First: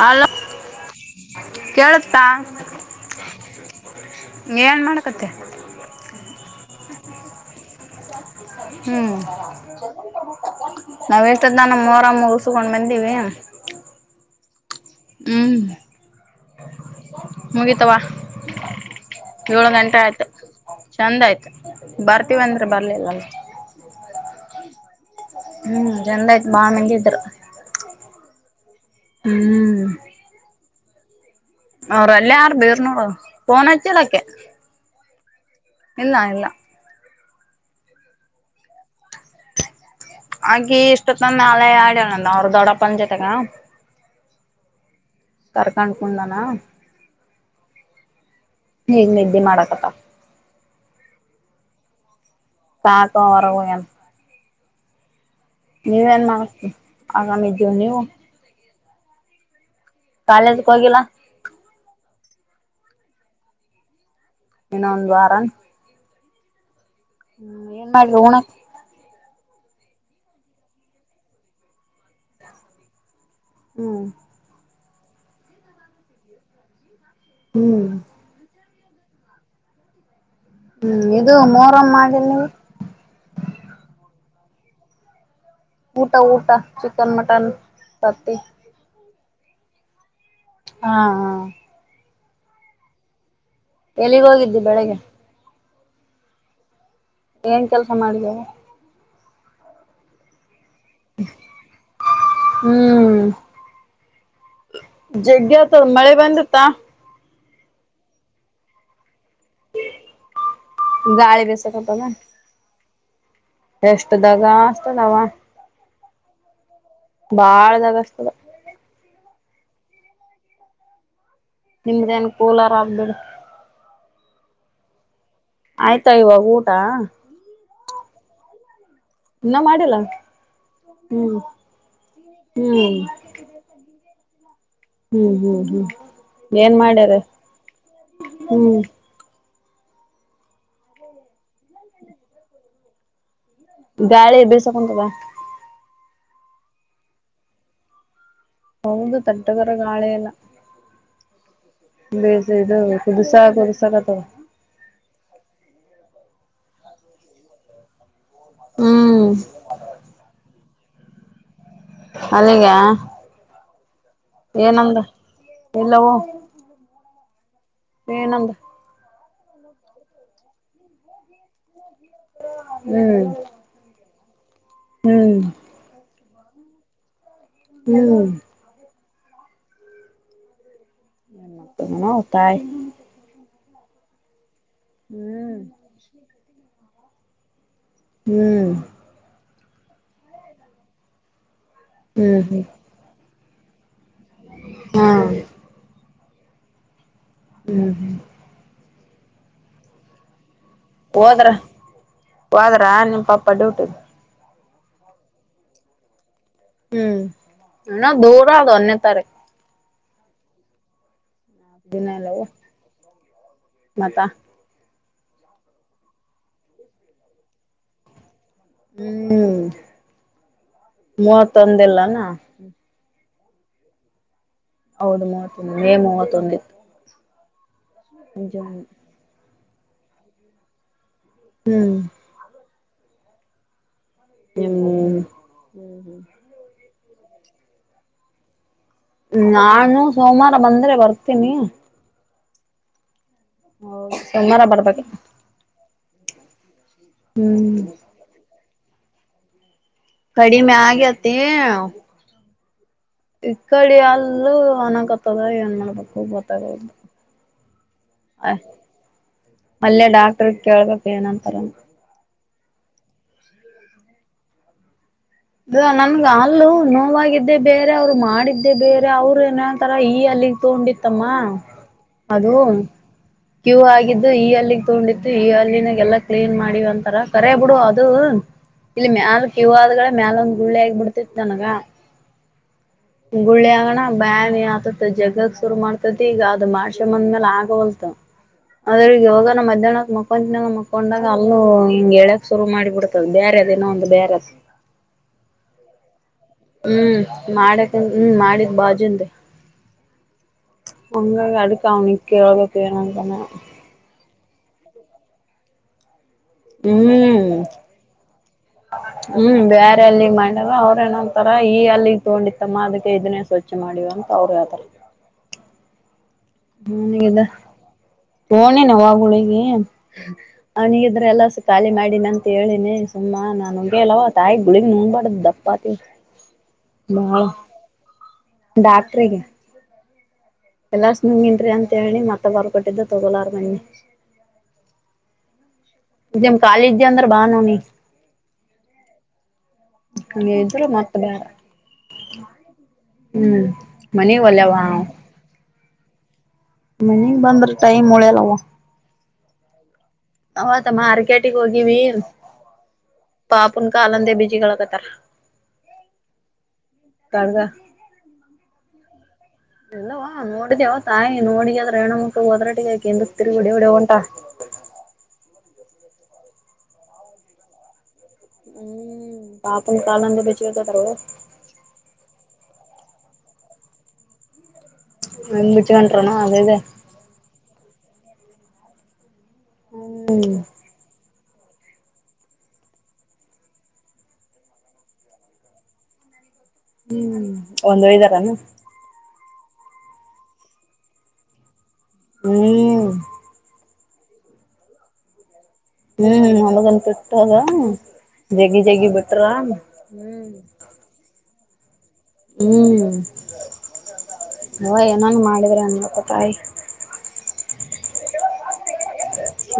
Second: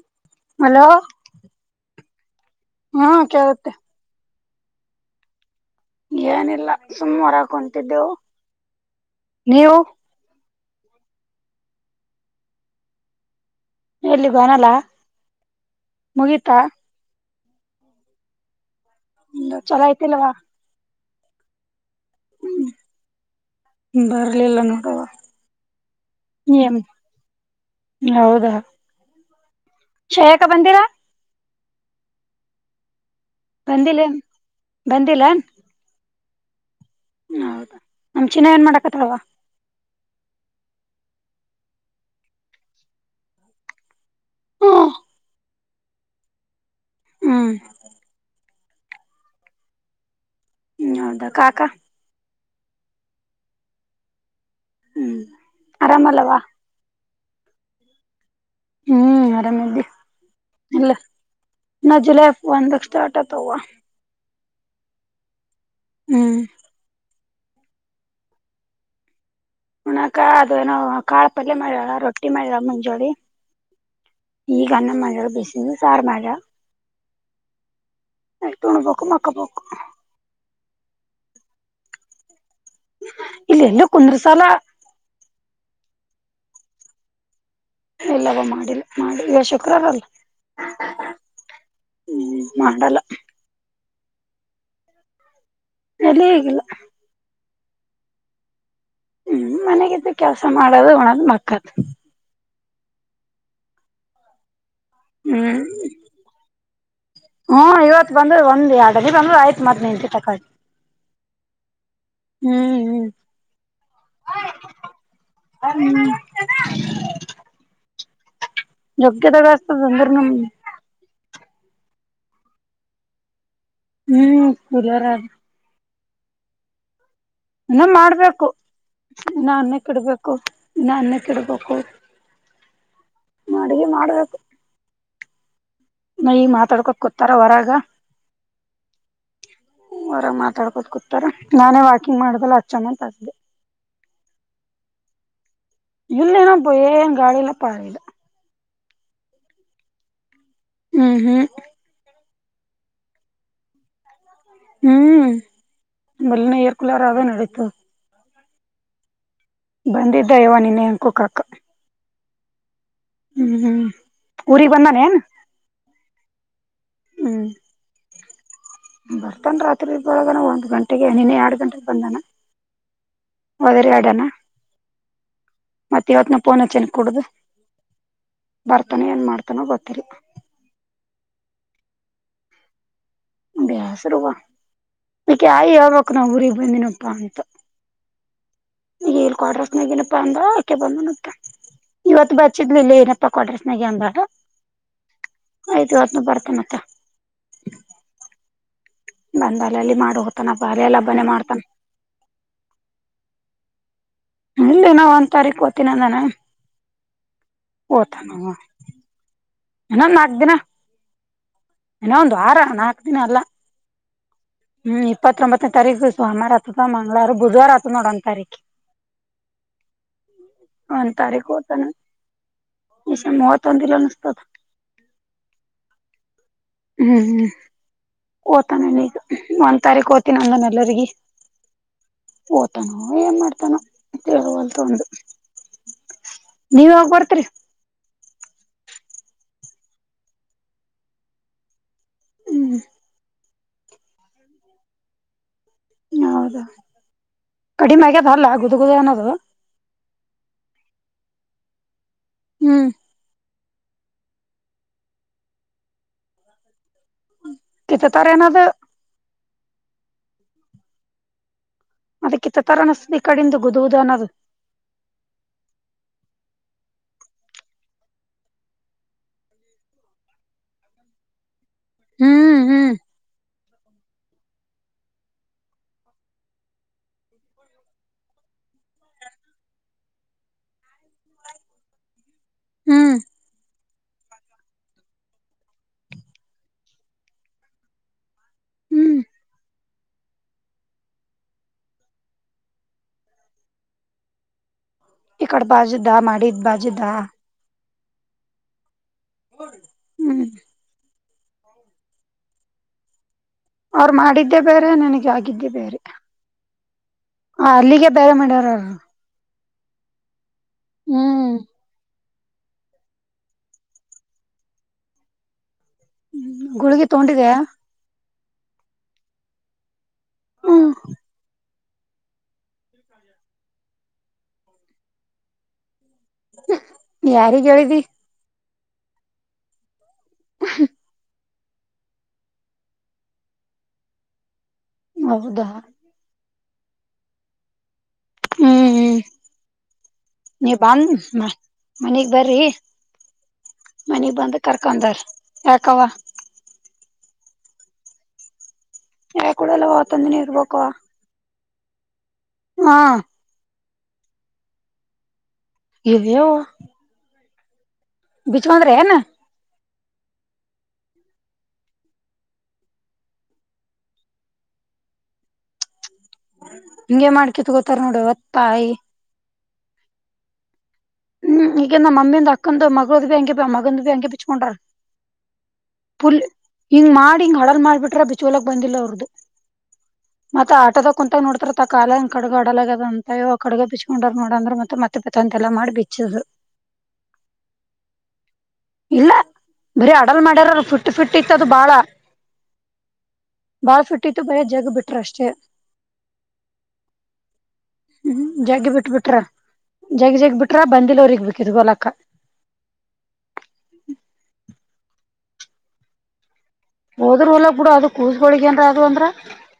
Hello hello ಕೇಳುಸ್ತಾ. ಹ್ಮ್ ಕೇಳುತ್ತೆ. ಎನ್ ಮಾಡಕತ್ತಿ? ಏನಿಲ್ಲ ಸುಮ್ಮ್ ಹೊರಗ್ ಕುಂತಿದ್ದೆವು ಹ್ಮ್ ನೀವು? ನಾವ್ ಎಷ್ಟದನ ಮೋರಮ್ ಮುಗುಸ್ಕೊಂಡ್ ಬಂದಿವಿ. ಎಲ್ಲಿಗೋನಲ್ಲಾ. ಹ್ಮ್ ಮುಗಿತವ. ಏಳು ಚಲೋ ಗಂಟೆ ಆಯ್ತು ಐತಿಲ್ವಾ ಚಂದ ಆಯ್ತು ಬರ್ತೀವ ಅಂದ್ರೆ ಬರ್ಲಿಲ್ಲಲ. ಬರ್ಲಿಲ್ಲ ನೋಡವ್ವ. ಹ್ಮ್ ಚಂದ ಆಯ್ತು ಬಾಳ ಮಂದಿ ಇದ್ರು. ಹೌದಾ ಹ್ಮ್ ಶ್ರೇಯಕ ಬಂದಿಲ್ಲಾ? ಅವ್ರ್ ಅಲ್ಲೇ ಆರ್ ಬೇರ್ ನೋಡ ಬಂದಿಲ್ಲ ಬಂದಿಲ್ಲೇನ್? ಇಲ್ಲ ಇಲ್ಲ. ಹೌದು ನಮ್ ಚಿನ್ನ ಏನ್ ಮಾಡಾಕತ್ತಲವ್ವ. ಆಕಿ ಇಷ್ಟುತ್ತಂದ ನಾಳೆ ಆಡಣಂದ ಅವ್ರ ದೊಡ್ಡಪ್ಪ ಅ ಜೊತೆಗ. ಹಾ ಕರ್ಕಂಡ್ಕುಂದಾನ. ಹ್ಮ್ ಈಗ್ ನಿದ್ದೆ ಮಾಡಾಕತ್ತಳ್. ಹ್ಮ್ ಹೌದಾ ಕಾಕಾ [unintelligible] ಹ್ಮ್ ನೀವೇನ್ ಆರಾಮಲ್ಲವಾ ಮಾಡೀ ಆಗಾಮ ಇದ್ದೀವು ನೀವು? ಹ್ಮ್ ಆರಾಮದಿ. ಕಾಲೇಜಕ್ ಹೋಗಿಲ್ಲ? ನಾ ಜುಲೈ ಒಂದಕ್ ಸ್ಟಾರ್ಟ್ ಅತವ್ವ. ಏನ ಒಂದು ವಾರ? ಹ್ಮ್ ಹ್ಮ್ ಏನ್ ಮಾಡ್ರೂಣ ಹಣಕ ಅದೇಏನೋ ಕಾಳ ಪಲ್ಯ ಮಾಡ್ಯಳ ರೊಟ್ಟಿ ಮಾಡ್ಯ ಮುಂಜೋಳಿ ಹ್ಮ್ ಈಗ ನಮ್ಮ ಮಜಾಗ ಬಿಸ ಸಾರು ಮಜಾ ಹ್ಮ್ ನ ತುಣಬೇಕು ಮಕ್ಕಬೇಕು ಹ್ಮ್ ಇದು ಮೂರಮ್ಮ್ ಮಾಡಿಿಲ್ಲ ನೀವು ಇಲ್ಲ ಎಲ್ಲೂ ಕುಂದ್ರ ಸಾಲ ಊಟ ಊಟ ಚಿಕನ್ ಮಟನ್ ತತ್ತಿ ಎಲ್ಲವ ಮಾಡಿಿಲ್ಲ ಮಾಡಿ ಈಗ ಶುಕ್ರವಾರ ಅಲ್ ಹಾ ಹ ಹ್ಮ್ ಮಾಡಲ್ಲ ಎಲ್ಲಿಗ್ ಹೋಗಿದ್ದು ಬೆಳಿಗ್ಗೆ ಎಲ್ಲಿಗ ಗಿಲ್ಲ ಏನ್ ಕೆಲಸ ಮಾಡಿದವು ಹ್ಮ್ ಮನೆಗಿದ್ದ ಕೆಲ್ಸ ಮಾಡೋದು ಒಣದ್ ಮಕ್ಕತ್ ಹ್ಮ್ ಹ್ಮ್ ಜಗ್ಗೆ್ಯತ ಮಳೆ ಬಂದತ್ತಾ ಹ್ಮ್ ಇವತ್ತು ಬಂದ್ ಒಂದ ಎರಡನೇ ಬಂದ್ರು ಆಯ್ತ್ ನಿಂಟತಿ ತಕಿ ಗಾಳಿ ಬಿಸು ಕತದ ಹ್ಮ್ ಹ್ಮ್ ಎಷ್ಟ ದಾಗ ಅತದಾವ ಹ್ಮ್ಮ ಬಾಳ ದಗಸ್ತದ ದುಕಿಸ್ತಾಡ್ ನಿಂದುರ ನಮ್ದು ನಿಮ್ದೇಏನ್ ಕೂಲರ ಆಗ್ಬಿಡು ಹ್ಮ್ ಕಲಾರ ಆದಾ ಆಯ್ತಾ ಇವಾಗ ಊಟ ಇನ ಮಾಡ್ಬೇಕು ಇ ನ ಇನ್ನ ಅನ್ನೆ ಮಾಡಿಲ್ಲ ಕಡ್ಬೇಕು ಇ ನನ್ನೇ ಕ ಹ್ಮ್ ಇಡ್ಬೇಕು ಹ್ಮ್ ಅಡಿಗೆ ಮಾಡ್ಬೇಕು ಹ್ಮ್ ಹ್ಮ್ ಹ್ಮ್ ನ ಈ ಏನ್ ಮಾತಾಡ್ಕೋ ಮಾಡ್ಯಾರ ಕತಾರ ಹೊರಾಗ ಹ್ಮ್ ಹೊರ ಮಾತಾಡ್ಕೋತ ಕುೂತಾರ ನಾನೇ ವಾಕಿಂಗ್ ಮಾಡ್ದಲ್ಲ ಹಚ್ಚಮ್ಮ ಅಂತ ಅಸಿದೆೆ ಗಾಳಿ ಬಿಳ್ ಸಾಕಂತು ಬ ಇಲ್ಲೇನ ಪ್ಪಾ ಏನ್ ಗಾಳಿಯಲ್ಲಾ ಪಾಿದೆ ಹೌದು ದಡ್ಗರ ಗಾಳೆ ಎಲ್ಲ ಹ್ಮ್ ಹ್ಮ್ ಬೇಜ ಇದು ಕುದುಸಸಕತಾವ ಹ್ಮ್ ಬೆಲ್ಲನ ಏರ್ ಕುಲಾರಗೇ ನಡೀತು ಹ್ಮ್ ಬಂದಿದ್ದ ಇವ ನಿನ್ನೆ ಅ ಕುೋಕಕ್ಕ ಅಲ್ಲಿಗೆ ಹ್ಮ್ ಊರಿಗ್ ಏನಂದ ಬಂದಾನೇನ್ ಎಲ್ಲವೂ ಹ್ಮ್ ಏನಂದ ಬರ್ತಾನ ರಾತ್ರಿ ಇ ಒಳಾನ ಒಂದ್ ಗಂಟೆಗೆ ನಿನ್ನೆ ಎರಡು ಗಂಟೆಗೆ ಬಂದಾನ [unintelligible] ಹ್ಮ್ ಒದರಿ ಆಡನಾ ಹ್ಮ್ ಮತ್ತೆ ಇವತ್ನ ಪಫೋನ ಚೆ ಕುಡುದು ಹ್ಮ್ ಬರ್ತಾನೋ ಏನ್ ಮಾಡ್ತಾನೋ ಗೊತ್ತೀರಿ ಹತಾಯ ಬಸ್ ರುವ ಹ್ಮ್ ಕಾಯಿ ಆಕ್ ನಾ ಊರಿಗೆಗ್ ಬಂದಿನಪ್ಪಾ ಅಂತ ಹ್ಮ್ ಈಲ್ ಕೊಡ್ರಸ್ನಾಗ ಏನಪ್ಪಾ ಅಂದ್ರ ಆಕೆ ಬಂದ ಇವತ್ತು ಹ್ಮ್ ಹ್ಮ್ ಬಚ್ಚಿದ್ಲಿಲ್ಲ ಏನಪ್ಪಾ [unintelligible] ತಕೊೊಂಡ್ರ ಸ್ನಾಗ ಅನ್ಬಡ ಹಾ ಆಯ್ತು ಇತ್ತುನ ಬರ್ತ ಮತ್ತ [unintelligible] ಹ್ಮ್ ಹ್ಮ್ ಬಂದಲ್ಲ ಅಲ್ಲಿ ಮಾಡ್ ಹತನ ಬಾರೆ ಎಲ್ಲ [unintelligible] ಹೋದ್ರ ಹೋದ್ರ ನಿಮ್ಮ ಪಾಪ ಡ್ಯೂಟಿ ಇಲ್ಲಿ ನಾ ಒಂದ್ ತಾರೀಕ ಒಗತೀನಿ ಅಂದನಾ ಹ್ಮ್ ಇನ್ನ ದೂರ ಓತಾನವಾ ಅದು ಒಂದನೇ ತಾರೀಕು ಏನ ನಾಕ್ ದಿನ [unintelligible] ದಿನ ಇನೋ ಒಂದು ಇಲ್ಲವು ವಾರ ನಾಲ್ಕು ದಿನ ಅಲ್ಲ ಮತ್ತ ಹ್ಮ್ ಇಪ್ಪತ್ತೊಂಬತ್ತನೇ ತಾರೀಕು ಸೋಮವಾರ ಆತದ ಮಂಗ್ ರ ಬುಧವಾರ ಆತದ ನೋಡ ಒಂದ್ ರೀು ಹ್ಮ್ ಒಂದ್ ತಾರೀಕ್ ಮೂವತ್ತೊಂದ ಓದ್ತಾನ ಇಲ್ಲಾನ ಈ ಮಹ ತಂದಿರ ಅನುಿಸತತ್ [unintelligible] ಹೌದು ಮೂವತ್ತೊಂದು ಮೇ ಮೂವತ್ತೊಂದ ಹ್ಮ್ ಓತಾನಾನ ಈಗ ಒಂದ್ ತಾರೀಕ್ ಓ್ತೀನ ನಂದಾನ ಎಲ್ಲರಿಗ ಹ್ಮ್ ಓತಾನೋ ಏನ್ ಮಾಡ್ತಾನೋ ವಲ್ ಹ್ಮ್ ತ ಉಂದುು ಹ್ಮ್ ಹ್ಮ್ ನೀವ ಯಾಗ ಬರ್ತ್ರಿ ನಾನು ಸೋಮವಾರ ಬಂದ್ರೆ ಬರ್ತೀನಿ ಹ್ಮ್ ಹ ಸೋಮವಾರ ಬರ್ಬೇಕ ಹೌದಾ ಹ್ಮ್ ಕಡಿಮೆಗ ತರಲ್ಲ ಗುದುಗುದಏನದ ಕಡಿಮೆ ಆಗೇತಿ ಹ್ಮ್ ಈ ಕಡಿ ಅಲ್ಲ ಅನಕತ್ತದ ಏನ್ ಮಾಡ್ಬೇಕು ಗೊತ್ತಾಗ ಕೆತ್ತು ತಾರೆ ಎನದ ಮಲ್ಲೆ ಡಾಕ್ಟರ್ ಕೇಳ್ಬೇಕು ಏನಂತರ ಅದಕ್ಕಿ ತರ ಅನಿಸತದೆ ಈ ಕಡಂದು ಗೂದುವುದು ಅನ್ನೋದು ಇ ನನ್ಗೆ ಅಲ್ಲೂ ನೋವಾಗಿದ್ದೇ ಬೇರೆ ಅವ್ರು ಮಾಡಿದ್ದೇ ಬೇರೆ ಅವ್ರು ಏನ್ಂತಾರ ಈ ಅಲ್ಲಿ ತಗೊಂಡಿ ಮತ್ತಮ್ಮ ಅದು ಹ್ಮ್ ಹ್ಮ್ ಕ್ಯೂ ಆಗಿದ್ದು ಈ ಅಲ್ಲಿಗೆಗ್ ತಗೊಂಡಿತ್ತು ಈ ಅಲ್ಲಿನಾಗ ಎಲ್ಲಾ ಕ್ಲೀನ್ ಮಾಡಿ ಒಂತರ ಕರಿ ಬಿಡು ಅದು ಇಲ್ಲಿ ಮ್ಯಾಲ ಕವ ಆದಗಳ ಮ್ಯಾಲ ಒಂದ್ ಗುಳ್ಳಿ ಆಗಬ ಬಿಡ್ತಿತ್ತು ನನಗ ಹ್ಮ್ ಗುಳ್ಳಿ ಆಗಣ ಬ್ಯಾನಿ ಆತತ ಜಗಗ್ ಶುರು ಮಾಡ್ತದ ಈಗ ಅದು ಮಷೆ ಮಂದ್ ಮೇಲೆ ಆಗವಲ್ತ ಅದ್ರ ಹ್ಮ್ ಯವಾಗ ನಮ್ಮ ಮಧ್ಯಾಹ್ನಕ್ ಮಕೊಂತಿನ ಮಕೊಂಡಾಗ ಅಲ್ಲ ಹಿಂಗ ಹೇಳ್ಯಕ್ ಶುರು ಮಾಡಿಬಿಡತ ಬೇರೆದೇನೊ ಒಂದು ಬೇರೆ ಇಕಡ ಪುದ ಮಾಡಿ ಹ್ಮ್ ಮಾಡಕ ಹ್ಮ ಮಾಡಿದ್ ಬಾಜುನ್ೀ ಹೋ ಹಂಗ ಅಡುಕ್ಕ ಅವ್ನಕ್ಕ ಹಳೋಗತಣಂತಾನೆ ಅವ್ರು ಮಾಡಿದ್ದೇ ಬೇರೆ ನನಗ ಆಗಿದ್ದೇ ಬೇರೆ ಹ್ಮ್ ಹ ಅಲ್ಲಿಗೆ ಬೇರೆ ಮಾಡ್ಯಾರರು ಹ್ಮ್ ಬೇರೆ ಅಲ್ಲಿ ಮಾಡವ ಅವ್ರ ಏನಂತಾರ ಹ್ಮ್ ಈ ಅಲ್ಲಿ ತಗೊಂಡಿಿತಮ್ಮ ಅದಕ್ಕೆ ಇದನ್ನೇ ಸ್ವಚ್ಛ ಮಾಡಿವ್ ಅಂತ ಅವ್ರು ಹೇತಾರೆ ಗುಳಗಿ ಅವನಗಿದ್ದ ತಗೊಂಡಿದೆ ೋಣಿ ನಾವಾಗುಳಿಗೆ ಹ್ಮ್ ಅವನಿಗಿದ್ರೆ ಎಲ್ಲ ಖಾಲಿ ಮಾಡಿಿನ ಅಂತ ಹೇಳಿನಿ ಸುಮ್ಮಾ ನಾುಗಗೆ ಅಲ್ಲವ ತಾಯಿ ಗುಳಿಗ್ ನುಂಗ್ಬಾರಡ್ದ್ ದಪ್ಪಾತಿ ನಾ ಯಾರಿಗ್ ಹೇಳಿದಿ ಡಾಕ್ಟ್ರಿಗೆ ಎಲ್ಲ ನುಂಗನ್ರಿ ಅಂತ ಹೇಳಿ ಮತ್ತ ಬರ್ಕೊಟ್ಟಿದ್ದ ತೊಗೋಲಾರ ಬನ್ನಿ ಹೌದಾ ಜಮ ಕಾಲೇಜ ಅಂದ್ರ ಬಹ್ ಹ ನೀಿ ಹ್ಮ್ ಹ್ಮ್ ಹಂಗೆ ನೀ ಇದ್ರ ಬಂದ ಮತ್ತ ಬ್ಯಾಡ ಮನಗ್ ಬರ್ರಿ ಹ್ಮ್ ಮನ ಮನಿಗ್ ಬಂದ ಒಲ್ಯವ ಕಕ ಅಂದ ಯಕವಾ ಮನೆಗ್ ಬಂದ್ರ ಟೈಮ್ ಒಳ್ಯಲ್ವಾ ಯ ಕೂಡ ಎಲ್ಲ ಅವತ್ತೊಂದಿನೇ ಇರ್ಬೇಕು ಕೇಟಿಗೆ ಹೋಗಿವಿ ಹಾ ಪಾಪುನ್ ಕಾಲಂದೆ ಬಿೀಜಿಗಳು ಹಕತ್ತಾರ ಇದೋ ಕಡ್ಗ ಬಿಚೋಂದ್ರೆ ನ ಇಲ್ಲವಾ ನೋಡಿದವ ತಾಯಿ ನೋಡಗ ಅದ್ರೆ ಹೆಣ್ಣ ಮುಕ್ಳು ಹೋದ್ರಾಟಗಕಂದ ತಿರಿಗಡಿ ಹೊಡಿವಂಟ ಹಿಂಗ ಮಾಡಕಿತ್ ಗೊತಾರ ನೋಡುವತ್ ಹ್ಮ್ ಬಾಪು ಕನಂದ ಬಚಬೇಕತವ ಹ್ಮ್ ಈಗಂದ ಮಮ್ಮಿ ಒಂದು ಅಕ್ಕಂದು ಮಗಗಳು ಬಿಯಾಂಗೆ ಮಗನ್ ಭ್ಯಾಂಗೆಚ್ಕೊಂಡ್ರ ಹೆಂಗ್ ಬಿಚ್ಕೊಂಟ್ರನ ಪುಲ್ ಅದೇದೆ ಹಿಂಗ ಮಾಡಿ ಹಿಂಗ್ ಹಡರ್ ಮಾಡಬಿಟ್ಟ ಬಿೋಲಕ್ ಬಂದಿಲ್ಲ ಅವ್ರದದುು ಹ್ಮ್ ಮತ್ತ ಆಟೋದ ಕುಂತಾಗ ನೋಡ್ತಾರ ತಾ ಕಾಲ ಕಡಗ ಆಡಲ ಅದ ಅಂತ ಕಡೆಗೆ ಬಿಚ್ಕೊಂಡ್ ನೋಡಂದ್ರ ಮತ್ತ ಮತ್ತೆ ಅಂತೆ ಎಲ್ಲ ಮಾಡ ಬಿ ಚ ಹ್ಮ್ ಒಂದ್ ವೈದಾರಾನ ಇಲ್ಲ ಬರೀ ಅಡಲ್ ಮಾಡ್ಯಾರ ಫಿಟ್ಟ ಫಿಟ್ಟ ಇತ್ತದು ಬಾಳ ಹ್ಮ ಹ್ಮ್ ಬಾಳ್ ಫುಟ್ಟಿತ್ತು ಬರ ಜಗ್ ಬಿಟ್ರ ಅಷ್ಟೇ ಹ್ಮ್ ನಮಗನ್ ಬಿಟ್ಟಾಗ ಹ್ಮ್ ಜಗ್ಗಿ ಜಗ್ಗಿ ಬಿಟ್ರ ಹ್ಮ ಅ ಬಂದಿಲ್ಲೋರರಿಗೆಗ್ ಬೇಕಿದ್ ಗೋಲಕ್ಕ ಹ್ಮ್ ಹ ಏನಂಗ ಮಾಡಿದ್ರ ಅನ್ಪ್ಪ ತಾಯಿ ಹೋದ್ರರು ಹೊಲ ಬಿಡ ಅದ ಕೂಸಗಳೊಳಗೇಏರ ಅದು ಅಂದ್ರ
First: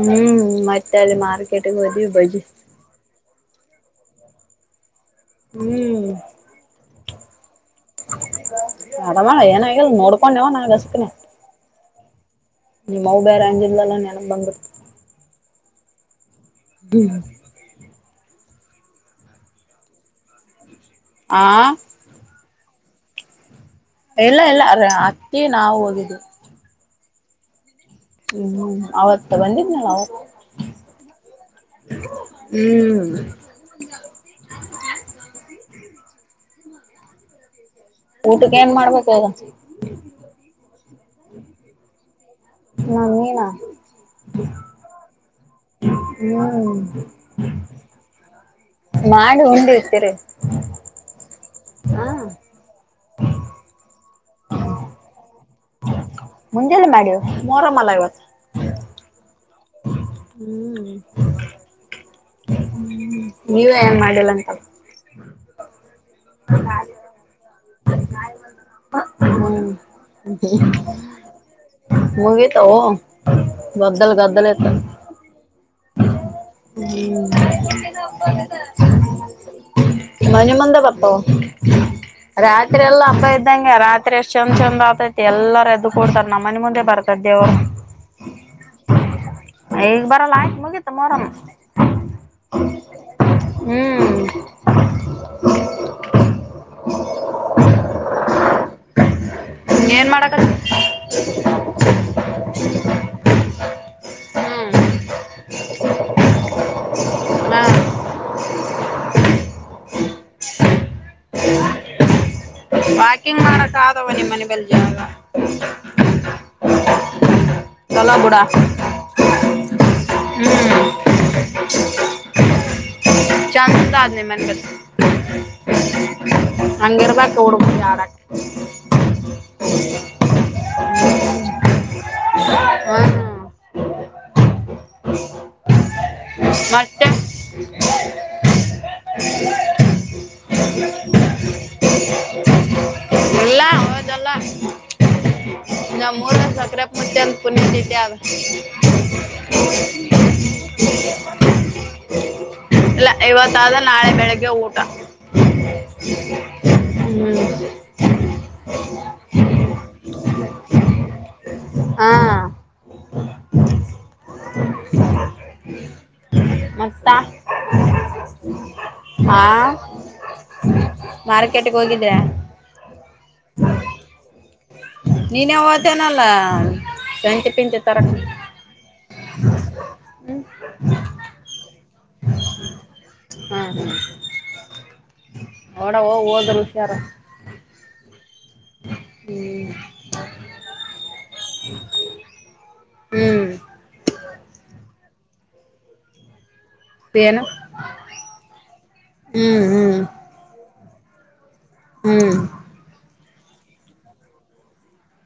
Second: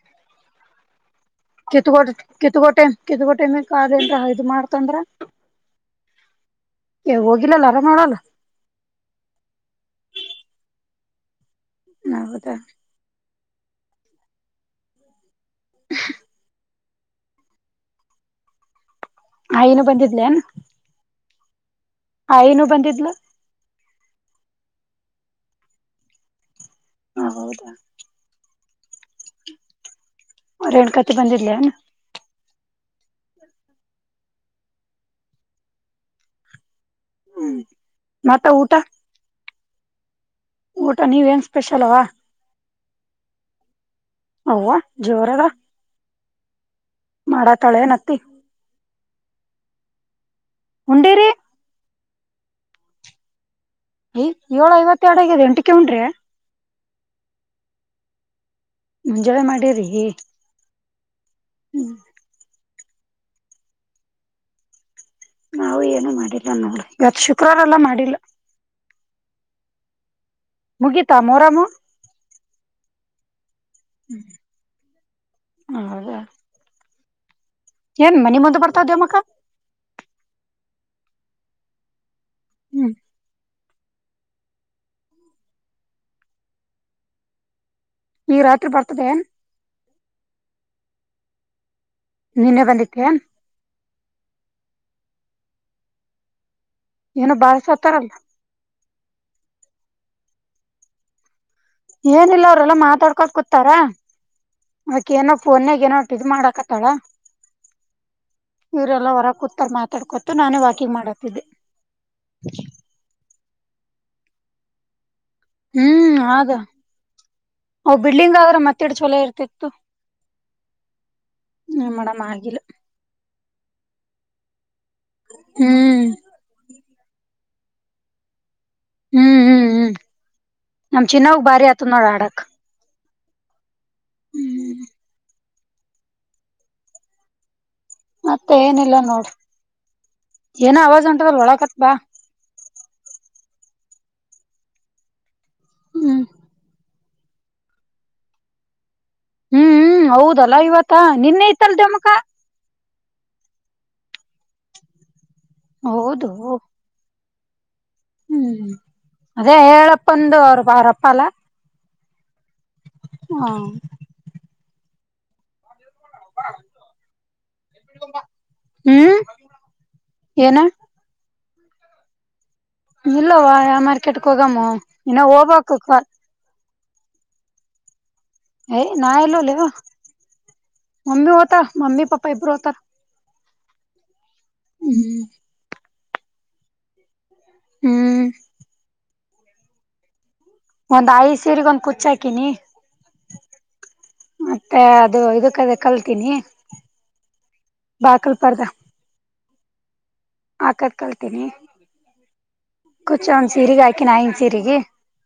ಹ್ಮ್ ಮತ್ತೆ ಅಲ್ಲಿ ಮಾರ್ ಕಿತ್ಕೋ ಕಿತ್ಕೋ ಟಮ ಕಿತ್ಗೋ ಟೈಮಕ್ ಆದಲ್ಲ ಇದದು ಮಾಡ್ತಂದ್ರ ಹ್ಮ್ ಯ ಹೋಗಿಲ್ಲಲ್ಲ ಆರಾಮ ಮಾಡಲ್ಲ ಅರಮಳ ಏನಾಗಿಲ್ ನೋಡ್ಕೊಂಡೆವ ನಾ ಅಸಕನೆ ನೌದಾ. ನಿಮ್ಮವ್ವ ಬೇರೆ ಅಂದಿದ್ಲಾಲ ನೆನಪು ಬಂದುಬು ಹ ಡು. ಹಈ ಯಿನು ಬಂದಿದ್ಲೇನ್. ಆ. ಆಈ ಯಿನು ಬಂದಿದ್ಲು. ಇಲ್ಲ ಇಲ್ಲ ಅರ್ ಅಕ್ಕಿ ನಾವು ಹೋಗೀದು. ಹ ಹೌದಾ. ಹ್ಮ್ ಅವತ್ತ ಬಂದಿದ್ನಲ ರೇಣ ಕತಿ ಬಂದಿದಿಲ್ಲೇನ್. ಹ್ಮ್. ಹ್ಮ್ [unintelligible] ಮತ್ತ ಊಟಕ್ಕೆ ಏನ್ ಊಟ ಮಾಡ್ಬೇಕು ಇಗ. ಊಟ ನೀವೇಏನ್ ಸ್ಪೆಷಲ್ವಾ. ನ ನೀನಾ. ಅವ್ವ ಜೋರ ಅದಾ. ಹ್ಮ. ಮಾಡ ತಾಳೆಯೆನ್ ಅತ್ತೀ. ಮಾಡ ಉಂಡ ಇರ್ತೀರಿ. ಉಂಡೇರಿ. ಹಾ. ಹ [inaudible] ಈ ಏಳು ಐವತ್ರೆಡು ಆಗ್ಯದ ಎಂಟಕ್ಕೆ ಉಂಡ್ರೆ. ಮುಂಜೆಲ್ಲ ಮಾಡ್ಯವ ಮೋರ ಮಲ ಇವತ್ತು. ಮುಂಜಾವೆ ಮಾಡ್ ರೀ ಹ್ಮ್. ಹ್ಮ ನೀವ ಏನ್ ಮಾಡಿಲ್ಲ ಅಂತಲಾ. ನಾವು ಏನು ಮಾಡಿಲ್ಲ ನೋಡ ಇವತ್ ಶುಕ್ರವಾರಲ್ಲಾ ಮಾಡಿಲ್ಲ. ಹ್ಮ ಮುಗಿತಾ ಮೋರಾಮು ಹಗತ ಗದ್ದಲ ಗದ್ದಲತ ಹೌದಾ ಹ್ಮ್ ಏನ್ ಮನಿ ಮುಂದೆ ಬರ್ತದೆ ಮಕ್ಕ ಮನ ಮಂದ ಬಪ್ಪು ರಾತ್ರಿ ಹ್ಮ್ ಎಲ್ಲ ಅಪ್ಪ ಇದ್ದಂಗೆ ರಾತ್ರಿ ಅಷ್ಟ್ ಚಂದ ಚಂದ ಆತೈತಿ ಎಲ್ಲಾರ ಎದ್ದ ಕೊಡ್ತಾರ ನಮ್ಮ ಮನೆ ಮುಂದೆ ಬರ್ತದ ದೇವು ಈಗ ರಾತ್ರಿ ಬರ್ತದೆ ಏನ್ ಈಗ ಬರಲ್ಲ ಆಯ್ತು ಮುಗೀತ ಮರಮ್ಮ ನಿನ್ನೆ ಬಂದಿಕ್ಕೆ ಹ್ಮ್ ಏನೋ ಬಾಳ್ಸತಾರಲ್ಲ ಹ ಏನ್ ಮಾಡಾಕತ್ [inaudible] ಏನಿಲ್ಲ ಅವರೆಲ್ಲ ಮಾತಾಡ್ಕೊೊಂಡು ಕುೂತಾರ ಹ್ಮ್ ಆಕೆ ಏನೋ ಪೋನಾಗ ಏನೋ ಇದ್ ಮಾಡಾಕತ್ತಾಳ. ಹಾ ಇವ್ರಲ್ಲ ಹೊರಗ್ ಕೂತಾರ್ ಮಾತಾಡ್ಕೊತು ನಾನೇ ವಾಕಿಂಗ್ ಮಾಡ್ ವಾಕಿಂಗ್ ಮಾಡಕ್ ಆದವನೇ ಮನೆ ಬೆಲ್ಯಾ ಅನ್ನೂ ಹ್ಮ್ ಹಾಗು ಹ ಚಲೋ ಬುಡ ಬಿಲ್ಡಿಂಗ್ ಆದ್ರೆ ಮತ್ತಿಡ್ ಛಲೋ ಇರ್ತಿತ್ತು. ಹ್ಮ್ ಏನ್ ಮಾಡನ ಆಗಿಲ್ಲ. ಚಂದ ಅದಿ ನಿಮ್ ಮನ್ದೂ ಹ್ಮ್ ಹಂಗಿರ್ಬೇಕ್ ಹುಡಗರಿಗ್ ಆಡಕ. ಹ್ಮ್ ಹ್ಮ್ ಹ್ಮ್ ನಮ್ ಚಿನ್ನಾವಗ್ ಬಾರಿ ಆತಂದ್ ನೋಡ ಆಡಕ್ ಹ್ಮ್ ಹ್ಮ್ ಮತ್ತೆ [unintelligible] ಮತ್ತೆ ಏನಿಲ್ಲ ನೋಡು. [unintelligible] ಹ್ಮ್ ನಮ್ಮೂರಗ [unintelligible] ಪುಣ್ಯತಿಥಿಯಗ ಹ್ಮ್ ಹ್ಮ್ ಹೌದಲ್ಲಾ ಇವತ್ತ ನಿನ್ನೆ ಇತಲ್ಲ ದೆಮಕ ಇಲ್ಲ ಇವತ್ತಾದ ನಾಳೆ ಬೆಳಿಗ್ಗೆ ಊಟ. ಹೌದು ಹ್ಮ್ ಹ್ಮ್ ಅದೇ ಹೇಳಪ್ಪಂದು ಅವ್ರ ಅವರಪ್ಪ ಅಲ್ಲಾ. ಹಾ ಹಾ [unintelligible] ಹಾ [unintelligible] ಮತ್ತ ಹ್ಮ್ ಹಾ ಏನ ಮಾರ್ಕೆಟ್ಗೆ ಹೋಗಿದ್ದೆ. ಇಲ್ಲವಾ ಮಾರ್ಕೆಟ್ ಗೆ ಹೋಗಮ್ಮೂ ಇನ್ನ ಹೋಗಬೇಕ್ ಕರ್ ಹಲ [unintelligible] ಕಂತೆ ಪೀಂ [unintelligible] ತ ತರಕ್ಕ ಏಯ್ ನಾ ಓಲ್ಲೇ ಲೇ ಮಮ್ಮಿ ಹೊತಾರ ಮಮ್ಮಿ ಪಾಪಾ ಇಬ್ಬರು ಹೊತಾರ ಹ್ಮ್ ಹ್ಮ್ ಹ್ಮ್ ಹೋಡ ಹೊದರೂ ಹುಷಾರ. ಹ್ಮ್ ಹ್ಮ್ ಒಂದ್ ಐದ್ ಸೀರಿಗ್ ಒಂದ್ ಕುಚ್ಚ್ ಹಾಕಿನಿ. ಹ್ಮ್ ಮತ್ತೆ ಅದು ಇದಕ್ಕದ್ ಕಲ್ತೀನಿ. ಏನೂ ಬಾಕಲ್ ಪರ್ದ ಹ್ಮ್ ಹ್ಮ್ ಹಾಕಕ್ ಕಲತೀನಿ ಹ್ಮ್ ಕುಚ್ ಒಂದ್ ಸೀರೆಗಿ ಹಾಕಿನಿ ಆನಾಯನ್ ಸೀರಿಗಿ.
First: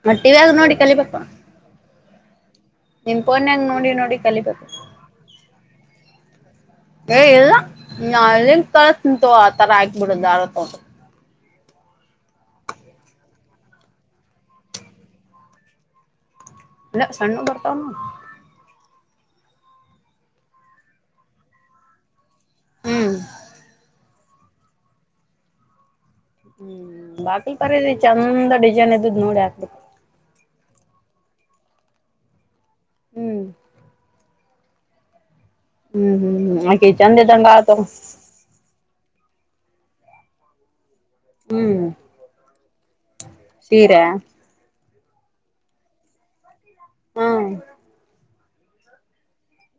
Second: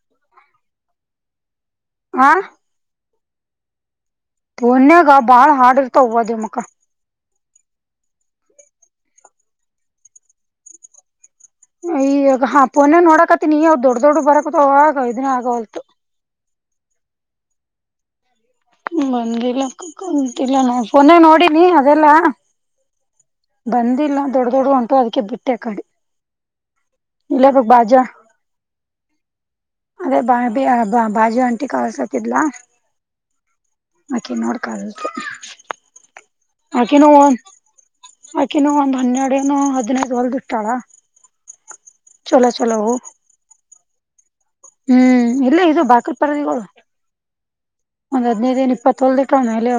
ಮತ್ತೆ ಟಿವಿ ಲ್ಲಿ ನೋಡಿ ಕಲಿಬೇಕೊ. ಹಾ ನಿನ್ ಪೋನ್ಯಾಗ್ ನೋಡಿ ನೋಡಿ ಕಲಿಬೇಕು ಪೊನ್ಯಾಗ ಬಾಳ ಹಾಡ್ರ್ ಇರ್ತಾವ್ ಹವ ದೇವಮಕ್ಕ. ಲೇ ಇಲ್ಲ ನನ್ ಲಿಂಕ್ ಕಳಸ್ತೀನಿ ತೊಗೊ ಆತರ ಆಕ್ಬಿಡ್ ದಾರಿ ತಗೊಂಡ್ ಇವಾಗ ಆ ಪೋನೆ ನೋಡಾಕತ್ತಿನಿ ಯಾವ್ದ್ ದೊಡ್ಡ ದೊಡ್ ಬರಕತವಾಗ ಇದನ್ ಆಗವಲ್ದೂ. ಅ ಸಣ್ಣು ಬರ್ತಾವ ಬಂದಲ್ಲ ಕುಂತಿಲ್ಲ ನಾ ಫೋನೇ ನೋಡಿನಿ ಅದೆಲ್ಲಾ ಹ್ಮ್ ಬಂದಿಲ್ಲ ದೊಡ್ಡ ದೊಡ್ಡ ಉಂಟು ಅದ್ಕ್ ಬಿಟ್ಟೆ ಕಡಿ ಹ್ಮ್ ಬಾಕಲ್ ಪರದ ಚಂದ ಡಿಸೈನ್ ಇದ್ದುದು ನೋಡಿ ಹಾಕ್ಬೇಕು ಅದೇ ಬ ಬಾಜಿ ಆಂಟಿ ಕಸತಿದ್ಲಾಕ ಹ್ಮ್ ನೋಡ್ ಹ ಹ್ಮ್ ಹ್ಮ್ ಹ್ಮ್ ಆಕಿ ಚಂದ ದಂಗಾತ ಆಕೆನು ಒಂದ್ ಹನ್ನೆರಡೆನು ಹದಿನೈದು ಹೊರಡಿತ್ತಾ ಹ್ಮ್ ಚಲೋ ಚಲೋ ಸೀರಾ ಹ್ಮ್ ಇಲ್ಲಿ ಇದು ಬಾಕಲ್ ಪರದಿಗಳು ಹ್ಮ ಒಂದ್ ಹದಿನೈದು ಇಪ್ಪತ್ತೊಲ್ದಟೋ ಅಲೋ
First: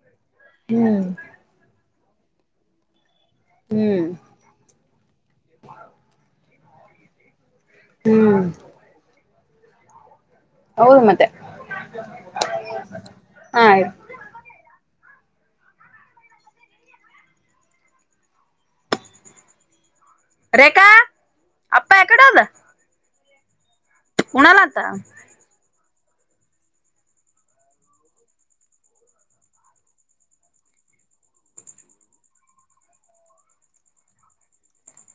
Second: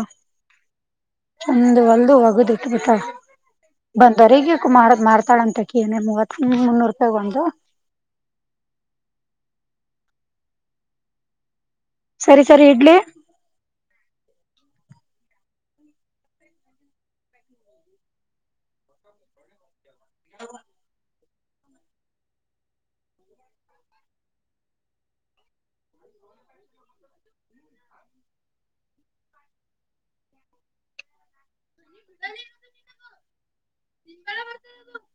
ಹ್ಮ್ ಚಂದು ವಲ್ದು ಒಗದು ಉಟ್ ಬಿಟ್ಟ ಹ್ಮ್ ಬಂದ ರೀಗಕ ಮಾಡದ್ ಮಾಡ್ತಾಳ ಅಂತಕ್ಕನ ಮೂವತ್ ಮುನ್ನೂರು ರೂಪಾಯಿ ಒಂದು ಹ್ಮ್ ಅವರು ಮತ್ತೆ ಸರಿ ಸರಿ ಇಡ್ಲಿ. ಹ ಆ್ತ [inaudible] ರೇಖಾ ಅಪ್ಪ ಎಕಡೆ ಓದ ಕುಣಾಲತ [unintelligible] [unintelligible]